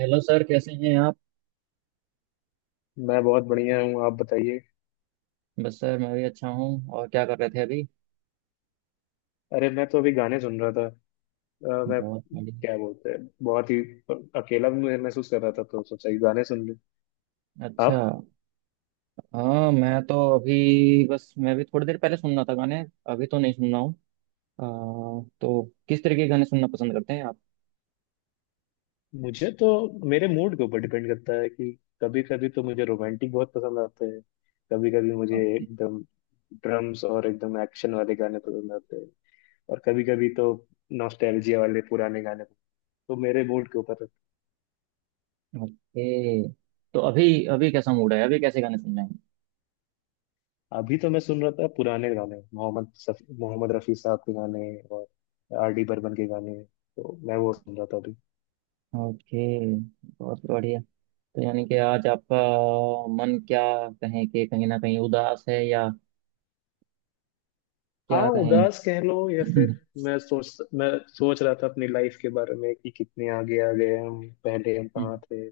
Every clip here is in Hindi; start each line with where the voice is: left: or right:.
right: हेलो सर, कैसे हैं आप।
left: मैं बहुत बढ़िया हूँ, आप बताइए।
right: बस सर, मैं भी अच्छा हूँ। और क्या कर रहे थे अभी।
left: अरे मैं तो अभी गाने सुन रहा था। मैं
right: बहुत बढ़िया।
left: क्या बोलते हैं, बहुत ही अकेला भी महसूस कर रहा था, तो सोचा कि गाने सुन लूँ।
right: अच्छा।
left: आप?
right: हाँ, मैं तो अभी बस मैं भी थोड़ी देर पहले सुन रहा था गाने। अभी तो नहीं सुन रहा हूँ। अ, तो किस तरह के गाने सुनना पसंद करते हैं आप।
left: मुझे तो मेरे मूड के ऊपर डिपेंड करता है कि कभी कभी तो मुझे रोमांटिक बहुत पसंद आते हैं, कभी कभी मुझे
right: ओके।
left: एकदम ड्रम्स और एकदम एक्शन वाले गाने पसंद आते हैं, और कभी कभी तो नॉस्टैल्जिया वाले पुराने गाने। तो मेरे मूड के ऊपर।
right: ओके, तो अभी अभी कैसा मूड है, अभी कैसे गाने सुन रहे हैं।
left: अभी तो मैं सुन रहा था पुराने गाने, मोहम्मद रफी साहब के गाने, और आर डी बर्मन के गाने। तो मैं वो सुन रहा था अभी।
right: ओके, बहुत बढ़िया। तो यानी कि आज आपका मन, क्या कहें, कि कहीं ना कहीं उदास है या क्या
left: हाँ,
right: कहें।
left: उदास कह लो या फिर मैं सोच रहा था अपनी लाइफ के बारे में कि कितने आगे आ गए हम, पहले हम कहाँ थे।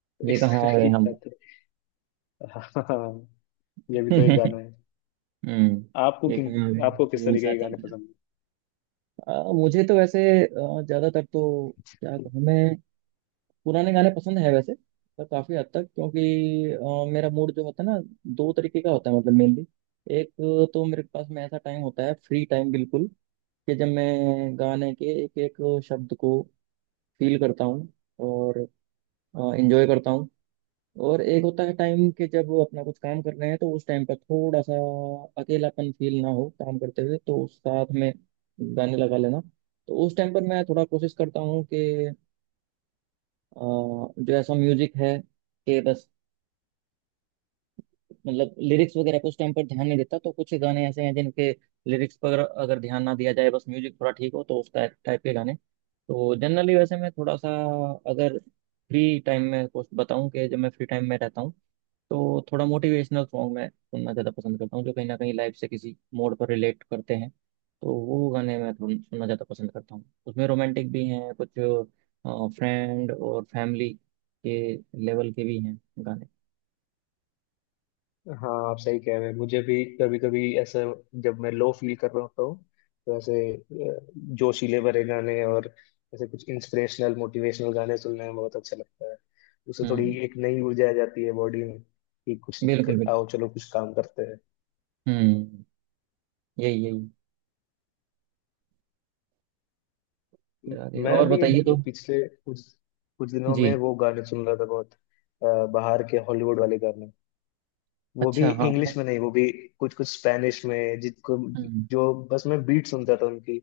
left: तो
right: ये
left: इस
right: कहाँ आ
left: तरह
right: गए
left: की
right: हम।
left: बातें। हाँ, ये भी तो एक गाना है। आपको
right: हम्म, एक
left: किन
right: हाँ।
left: आपको किस
right: यही, साथ
left: तरीके के गाने
right: चलते चलते।
left: पसंद?
right: मुझे तो वैसे ज्यादातर तो, क्या कहूँ मैं, पुराने गाने पसंद है वैसे। पर काफी हद तक क्योंकि मेरा मूड जो होता है ना, दो तरीके का होता है मतलब मेनली। एक तो मेरे पास में ऐसा टाइम होता है, फ्री टाइम बिल्कुल, कि जब मैं गाने के एक एक शब्द को फील करता हूँ और एंजॉय करता हूँ। और एक होता है टाइम के जब वो अपना कुछ काम कर रहे हैं तो उस टाइम पर थोड़ा सा अकेलापन फील ना हो काम करते हुए तो साथ में गाने लगा लेना। तो उस टाइम पर मैं थोड़ा कोशिश करता हूँ कि जो ऐसा म्यूजिक है कि बस, मतलब लिरिक्स वगैरह पे उस टाइम पर ध्यान नहीं देता। तो कुछ गाने ऐसे हैं जिनके लिरिक्स पर अगर ध्यान ना दिया जाए, बस म्यूजिक थोड़ा ठीक हो, तो उस टाइप टाइप के गाने। तो जनरली वैसे मैं थोड़ा सा, अगर फ्री टाइम में कुछ बताऊं, कि जब मैं फ्री टाइम में रहता हूँ तो थोड़ा मोटिवेशनल सॉन्ग मैं सुनना ज़्यादा पसंद करता हूँ, जो कहीं ना कहीं लाइफ से किसी मोड़ पर रिलेट करते हैं, तो वो गाने मैं थोड़ा सुनना ज़्यादा पसंद करता हूँ। उसमें रोमांटिक भी हैं कुछ, फ्रेंड और फैमिली के लेवल के भी हैं गाने।
left: हाँ, आप सही कह रहे हैं। मुझे भी कभी कभी ऐसे, जब मैं लो फील कर रहा होता हूँ, तो ऐसे जोशीले भरे गाने और ऐसे कुछ इंस्पिरेशनल मोटिवेशनल गाने सुनने में बहुत अच्छा लगता है। उससे थोड़ी
right: हम्म,
left: एक नई ऊर्जा आ जाती है बॉडी में कि कुछ
right: बिल्कुल बिल्कुल।
left: आओ चलो कुछ काम करते हैं।
right: हम्म, यही यही
left: म-
right: चला गया।
left: मैं
right: और
left: अभी
right: बताइए
left: एक
right: तो।
left: पिछले कुछ कुछ दिनों में
right: जी।
left: वो गाने सुन रहा था, बहुत बाहर के हॉलीवुड वाले गाने। वो भी
right: अच्छा, हाँ हाँ।
left: इंग्लिश में नहीं, वो भी कुछ कुछ स्पेनिश में, जिनको
right: हम्म
left: जो बस मैं बीट सुनता था। उनकी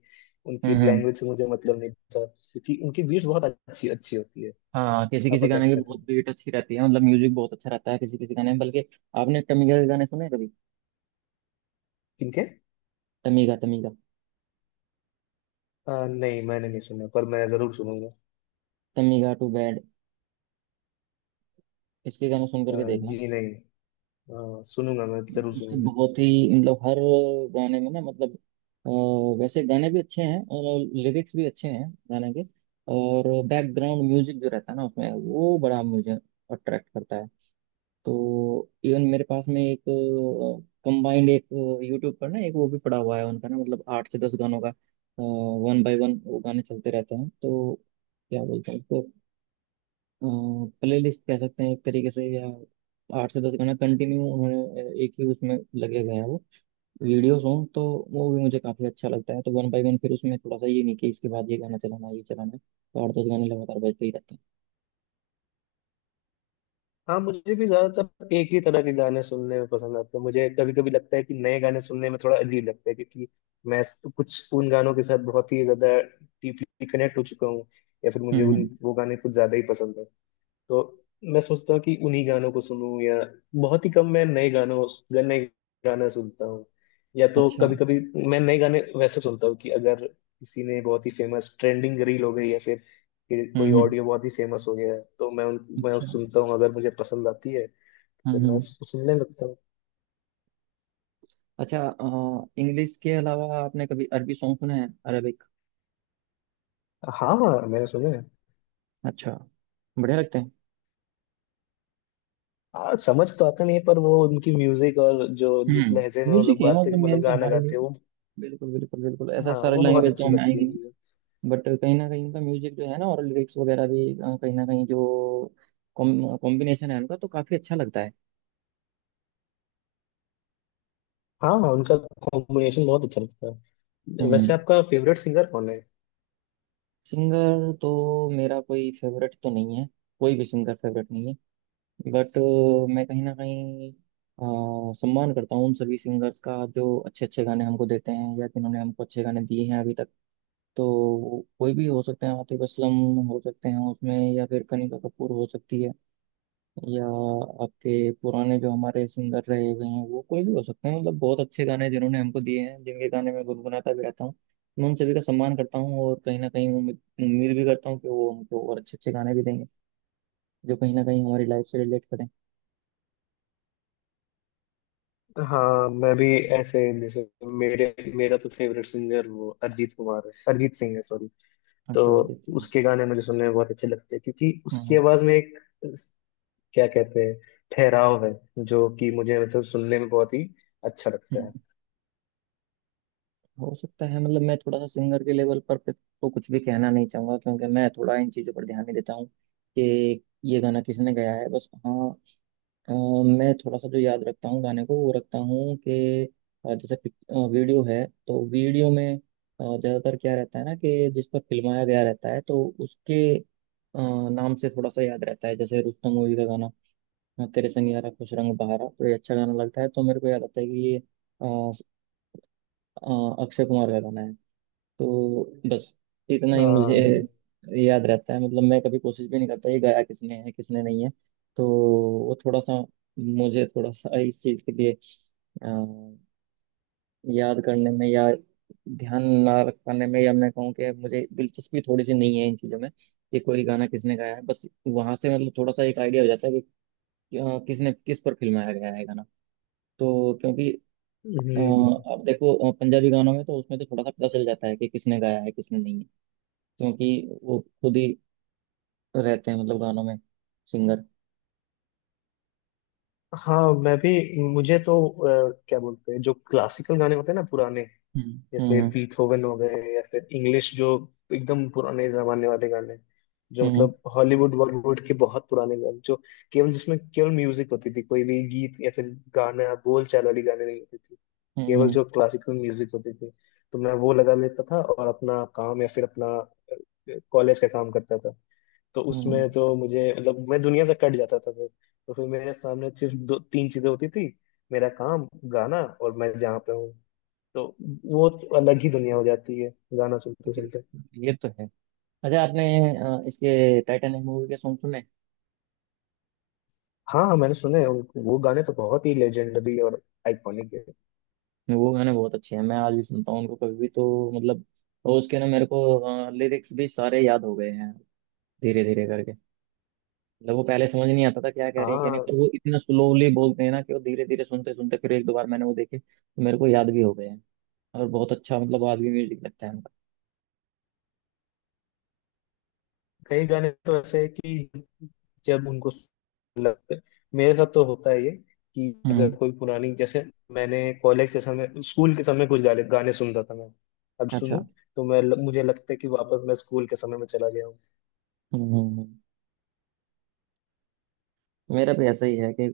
left: उनकी
right: हम्म। हम्म।
left: लैंग्वेज से मुझे मतलब नहीं था, क्योंकि उनकी बीट्स बहुत अच्छी अच्छी होती है।
right: हाँ, किसी
left: आपका
right: किसी
left: क्या
right: गाने की
left: कहते हैं।
right: बहुत बीट अच्छी रहती है, मतलब म्यूजिक बहुत अच्छा रहता है किसी किसी गाने में। बल्कि आपने टमीगा के गाने सुने हैं कभी।
left: किनके?
right: टमीगा, टमीगा।
left: नहीं, मैंने नहीं सुना, पर मैं जरूर सुनूंगा।
right: टमीगा टू बैड, इसके गाने सुन करके देखना।
left: जी नहीं, सुनूंगा, मैं जरूर
right: उसके
left: सुनूंगा।
right: बहुत ही, मतलब हर गाने में ना, मतलब वैसे गाने भी अच्छे हैं और लिरिक्स भी अच्छे हैं गाने के, और बैकग्राउंड म्यूजिक जो रहता है ना उसमें, वो बड़ा मुझे अट्रैक्ट करता है। तो इवन मेरे पास में एक कंबाइंड एक यूट्यूब पर ना एक वो भी पड़ा हुआ है उनका ना, मतलब आठ से दस गानों का, वन बाय वन वो गाने चलते रहते हैं। तो क्या बोलते हैं उसको, प्ले लिस्ट कह सकते हैं एक तरीके से या। आठ से दस गाना कंटिन्यू उन्होंने एक ही उसमें लगे हुए हैं वो वीडियो सॉन्ग। तो वो भी मुझे काफ़ी अच्छा लगता है। तो वन बाय वन फिर उसमें थोड़ा सा ये नहीं कि इसके बाद ये गाना चलाना है, ये चलाना है। तो आठ दस गाने लगातार बजते ही रहते हैं।
left: हाँ, मुझे भी ज्यादातर एक ही तरह के गाने सुनने में पसंद आते हैं। मुझे कभी कभी लगता है कि नए गाने सुनने में थोड़ा अजीब लगता है, क्योंकि कुछ उन गानों के साथ बहुत ही ज्यादा डीपली कनेक्ट हो चुका हूँ, या फिर मुझे
right: हम्म
left: उन
right: हम्म,
left: वो गाने कुछ ज्यादा ही पसंद है। तो मैं सोचता हूँ कि उन्हीं गानों को सुनूं, या बहुत ही कम मैं नए गाना सुनता हूँ। या तो
right: अच्छा।
left: कभी कभी मैं नए गाने वैसे सुनता हूँ कि अगर किसी ने बहुत ही फेमस ट्रेंडिंग रील हो गई, या फिर कि कोई
right: हम्म,
left: ऑडियो बहुत ही फेमस हो गया है, तो मैं
right: अच्छा।
left: उस सुनता हूँ, अगर मुझे पसंद आती है फिर मैं
right: हम्म,
left: उसको सुनने लगता हूँ।
right: अच्छा। इंग्लिश के अलावा आपने कभी अरबी सॉन्ग सुने हैं, अरबिक।
left: हाँ हाँ, मैंने सुना है।
right: अच्छा, बढ़िया लगते हैं।
left: हाँ, समझ तो आता नहीं है, पर वो उनकी म्यूजिक और जो जिस लहजे
right: हम्म,
left: में वो लोग
right: म्यूजिक है
left: बात
right: मतलब
left: मतलब
right: मेन तो
left: गाना
right: हमारे लिए।
left: गाते हैं वो,
right: बिल्कुल बिल्कुल बिल्कुल, ऐसा
left: हाँ,
right: सारे
left: वो बहुत
right: लैंग्वेज तो
left: अच्छी
right: हमें
left: लगती
right: आएंगे
left: है।
right: नहीं। बट कहीं ना कहीं उनका म्यूजिक जो है ना, और लिरिक्स वगैरह भी कहीं ना कहीं जो कॉम्बिनेशन है उनका, तो काफी अच्छा लगता है।
left: हाँ हाँ, उनका कॉम्बिनेशन बहुत अच्छा लगता है। वैसे
right: हम्म।
left: आपका फेवरेट सिंगर कौन है?
right: सिंगर तो मेरा कोई फेवरेट तो नहीं है, कोई भी सिंगर फेवरेट नहीं है। बट मैं कहीं ना कहीं सम्मान करता हूँ उन सभी सिंगर्स का, जो अच्छे अच्छे गाने हमको देते हैं या जिन्होंने हमको अच्छे गाने दिए हैं अभी तक। तो कोई भी हो सकते हैं, आतिफ असलम हो सकते हैं उसमें, या फिर कनिका कपूर हो सकती है, या आपके पुराने जो हमारे सिंगर रहे हुए हैं वो कोई भी हो सकते हैं। मतलब बहुत अच्छे गाने जिन्होंने हमको दिए हैं, जिनके गाने मैं गुनगुनाता भी रहता हूँ, मैं उन सभी का सम्मान करता हूँ, और कहीं ना कहीं उम्मीद उम्मीद भी करता हूँ कि वो हमको और अच्छे अच्छे गाने भी देंगे, जो कहीं ना कहीं हमारी लाइफ से रिलेट करें।
left: हाँ, मैं भी ऐसे जैसे, मेरे मेरा तो फेवरेट सिंगर वो अरिजीत सिंह है, सॉरी। तो
right: अच्छा, और देखते हैं।
left: उसके गाने मुझे सुनने में बहुत अच्छे लगते हैं, क्योंकि उसकी
right: हम्म।
left: आवाज में एक क्या कहते हैं ठहराव है, जो कि मुझे मतलब सुनने में बहुत ही अच्छा लगता है।
right: हम्म। हो सकता है, मतलब मैं थोड़ा सा सिंगर के लेवल पर पे तो कुछ भी कहना नहीं चाहूंगा क्योंकि मैं थोड़ा इन चीज़ों पर ध्यान नहीं देता हूँ कि ये गाना किसने गाया है। बस हाँ, अ, मैं थोड़ा सा जो याद रखता हूँ गाने को वो रखता हूँ कि जैसे वीडियो है तो वीडियो में ज़्यादातर क्या रहता है ना कि जिस पर फिल्माया गया रहता है, तो उसके नाम से थोड़ा सा याद रहता है। जैसे रुस्तम मूवी का गाना तेरे संग यारा खुश रंग बहारा, तो ये अच्छा गाना लगता है, तो मेरे को याद आता है कि ये अ, अक्षय कुमार का गाना है। तो बस इतना ही मुझे
left: हाँ।
right: याद रहता है। मतलब मैं कभी कोशिश भी नहीं करता ये गाया किसने है किसने नहीं है। तो वो थोड़ा सा, मुझे थोड़ा सा इस चीज़ के लिए अ, याद करने में या ध्यान ना रख पाने में, या मैं कहूँ कि मुझे दिलचस्पी थोड़ी सी नहीं है इन चीज़ों में, कि कोई गाना किसने गाया है। बस वहां से मतलब थोड़ा सा एक आइडिया हो जाता है कि किसने किस पर फिल्माया गया है गाना। तो क्योंकि
left: हम्म।
right: अब देखो पंजाबी गानों में तो उसमें तो थोड़ा सा पता चल जाता है कि किसने गाया है किसने नहीं है, क्योंकि वो खुद ही रहते हैं मतलब गानों में, सिंगर।
left: हाँ, मैं भी। मुझे तो क्या बोलते हैं, जो क्लासिकल गाने होते हैं ना पुराने, जैसे
right: हम्म।
left: बीथोवन हो गए, या फिर इंग्लिश जो एकदम पुराने जमाने वाले गाने, जो
right: हम्म
left: मतलब हॉलीवुड बॉलीवुड के बहुत पुराने गाने, जो केवल म्यूजिक होती थी, कोई भी गीत या फिर गाना बोल चाल वाली गाने नहीं होती थी, केवल
right: हम्म।
left: जो क्लासिकल म्यूजिक होती थी, तो मैं वो लगा लेता था और अपना काम या फिर अपना कॉलेज का काम करता था। तो
right: हम्म।
left: उसमें तो मुझे मतलब मैं दुनिया से कट जाता था फिर। तो फिर मेरे सामने सिर्फ दो तीन चीजें होती थी: मेरा काम, गाना, और मैं जहाँ पे हूँ। तो वो तो अलग ही दुनिया हो जाती है गाना सुनते सुनते।
right: ये तो है। अच्छा, आपने इसके टाइटैनिक मूवी के सॉन्ग सुने।
left: हाँ हाँ, मैंने सुने हैं उनको। वो गाने तो बहुत ही लेजेंडरी और आइकॉनिक है।
right: वो गाने बहुत अच्छे हैं, मैं आज भी सुनता हूँ उनको कभी भी, तो मतलब और उसके ना मेरे को लिरिक्स भी सारे याद हो गए हैं धीरे धीरे करके। मतलब वो पहले समझ नहीं आता था क्या कह रहे हैं क्या नहीं,
left: हाँ,
right: पर वो इतना स्लोली बोलते हैं ना कि वो धीरे धीरे सुनते सुनते फिर एक दो बार मैंने वो देखे तो मेरे को याद भी हो गए हैं। और बहुत अच्छा मतलब आज भी म्यूजिक लगता है उनका।
left: कई गाने तो ऐसे हैं कि जब उनको लगते, मेरे साथ तो होता है ये कि अगर
right: हम्म,
left: कोई पुरानी जैसे मैंने कॉलेज के समय, स्कूल के समय कुछ गाने गाने सुनता था, मैं अब
right: अच्छा।
left: सुनूं, तो मैं मुझे लगता है कि वापस मैं स्कूल के समय में चला गया हूँ।
right: हम्म। हम्म। मेरा भी ऐसा ही है कि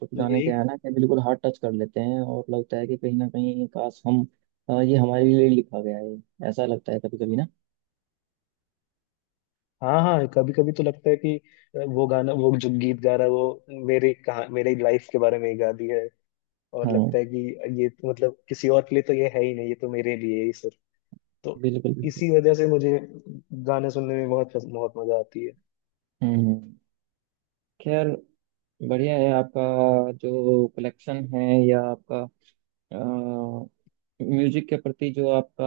right: कुछ
left: तो
right: गाने
left: यही।
right: क्या है ना कि बिल्कुल हार्ट टच कर लेते हैं, और लगता है कि कहीं ना कहीं काश हम ये हमारे लिए लिखा गया है ऐसा लगता है कभी कभी ना।
left: हाँ हाँ, कभी कभी तो लगता है कि वो गाना वो जो गीत गा रहा है वो मेरे लाइफ के बारे में ही गा दी है, और
right: हाँ,
left: लगता है कि ये तो मतलब किसी और के लिए तो ये है ही नहीं, ये तो मेरे लिए ही सिर्फ। तो
right: बिल्कुल बिल्कुल।
left: इसी वजह से मुझे गाने सुनने में बहुत बहुत मजा आती है।
right: हम्म। खैर, बढ़िया है आपका जो कलेक्शन है, या आपका म्यूजिक के प्रति जो आपका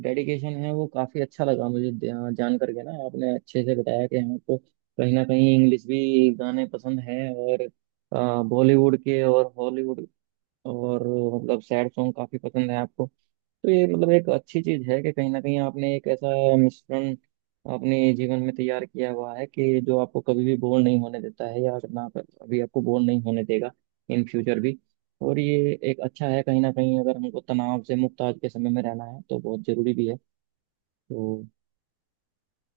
right: डेडिकेशन है, वो काफी अच्छा लगा मुझे। जान करके ना आपने अच्छे से बताया कि हमको कहीं ना कहीं इंग्लिश भी गाने पसंद हैं, और बॉलीवुड के और हॉलीवुड, और मतलब सैड सॉन्ग काफी पसंद है आपको। तो ये मतलब एक अच्छी चीज है कि कहीं ना कहीं आपने एक ऐसा मिश्रण अपने जीवन में तैयार किया हुआ है कि जो आपको कभी भी बोर नहीं होने देता है, या ना अभी आपको बोर नहीं होने देगा, इन फ्यूचर भी। और ये एक अच्छा है कहीं ना कहीं, अगर हमको तनाव से मुक्त आज के समय में रहना है तो बहुत जरूरी भी है। तो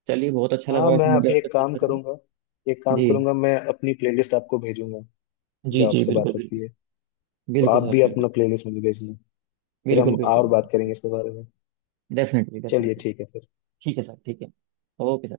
right: चलिए, बहुत अच्छा लगा
left: हाँ,
right: वैसे
left: मैं
right: मुझे आपसे
left: एक
right: बात
left: काम
right: करके।
left: करूंगा,
right: जी।
left: मैं अपनी प्लेलिस्ट आपको भेजूंगा,
right: जी
left: जो
right: जी,
left: आपसे
right: बिल्कुल
left: बात होती
right: बिल्कुल।
left: है। तो
right: बिल्कुल
left: आप
right: सर,
left: भी
right: बिल्कुल।
left: अपना प्लेलिस्ट मुझे भेजना, फिर हम
right: बिल्कुल बिल्कुल
left: और बात करेंगे
right: बिल्कुल।
left: इसके बारे में।
right: डेफिनेटली
left: चलिए,
right: डेफिनेटली।
left: ठीक है फिर।
right: ठीक है सर, ठीक है। Okay sir.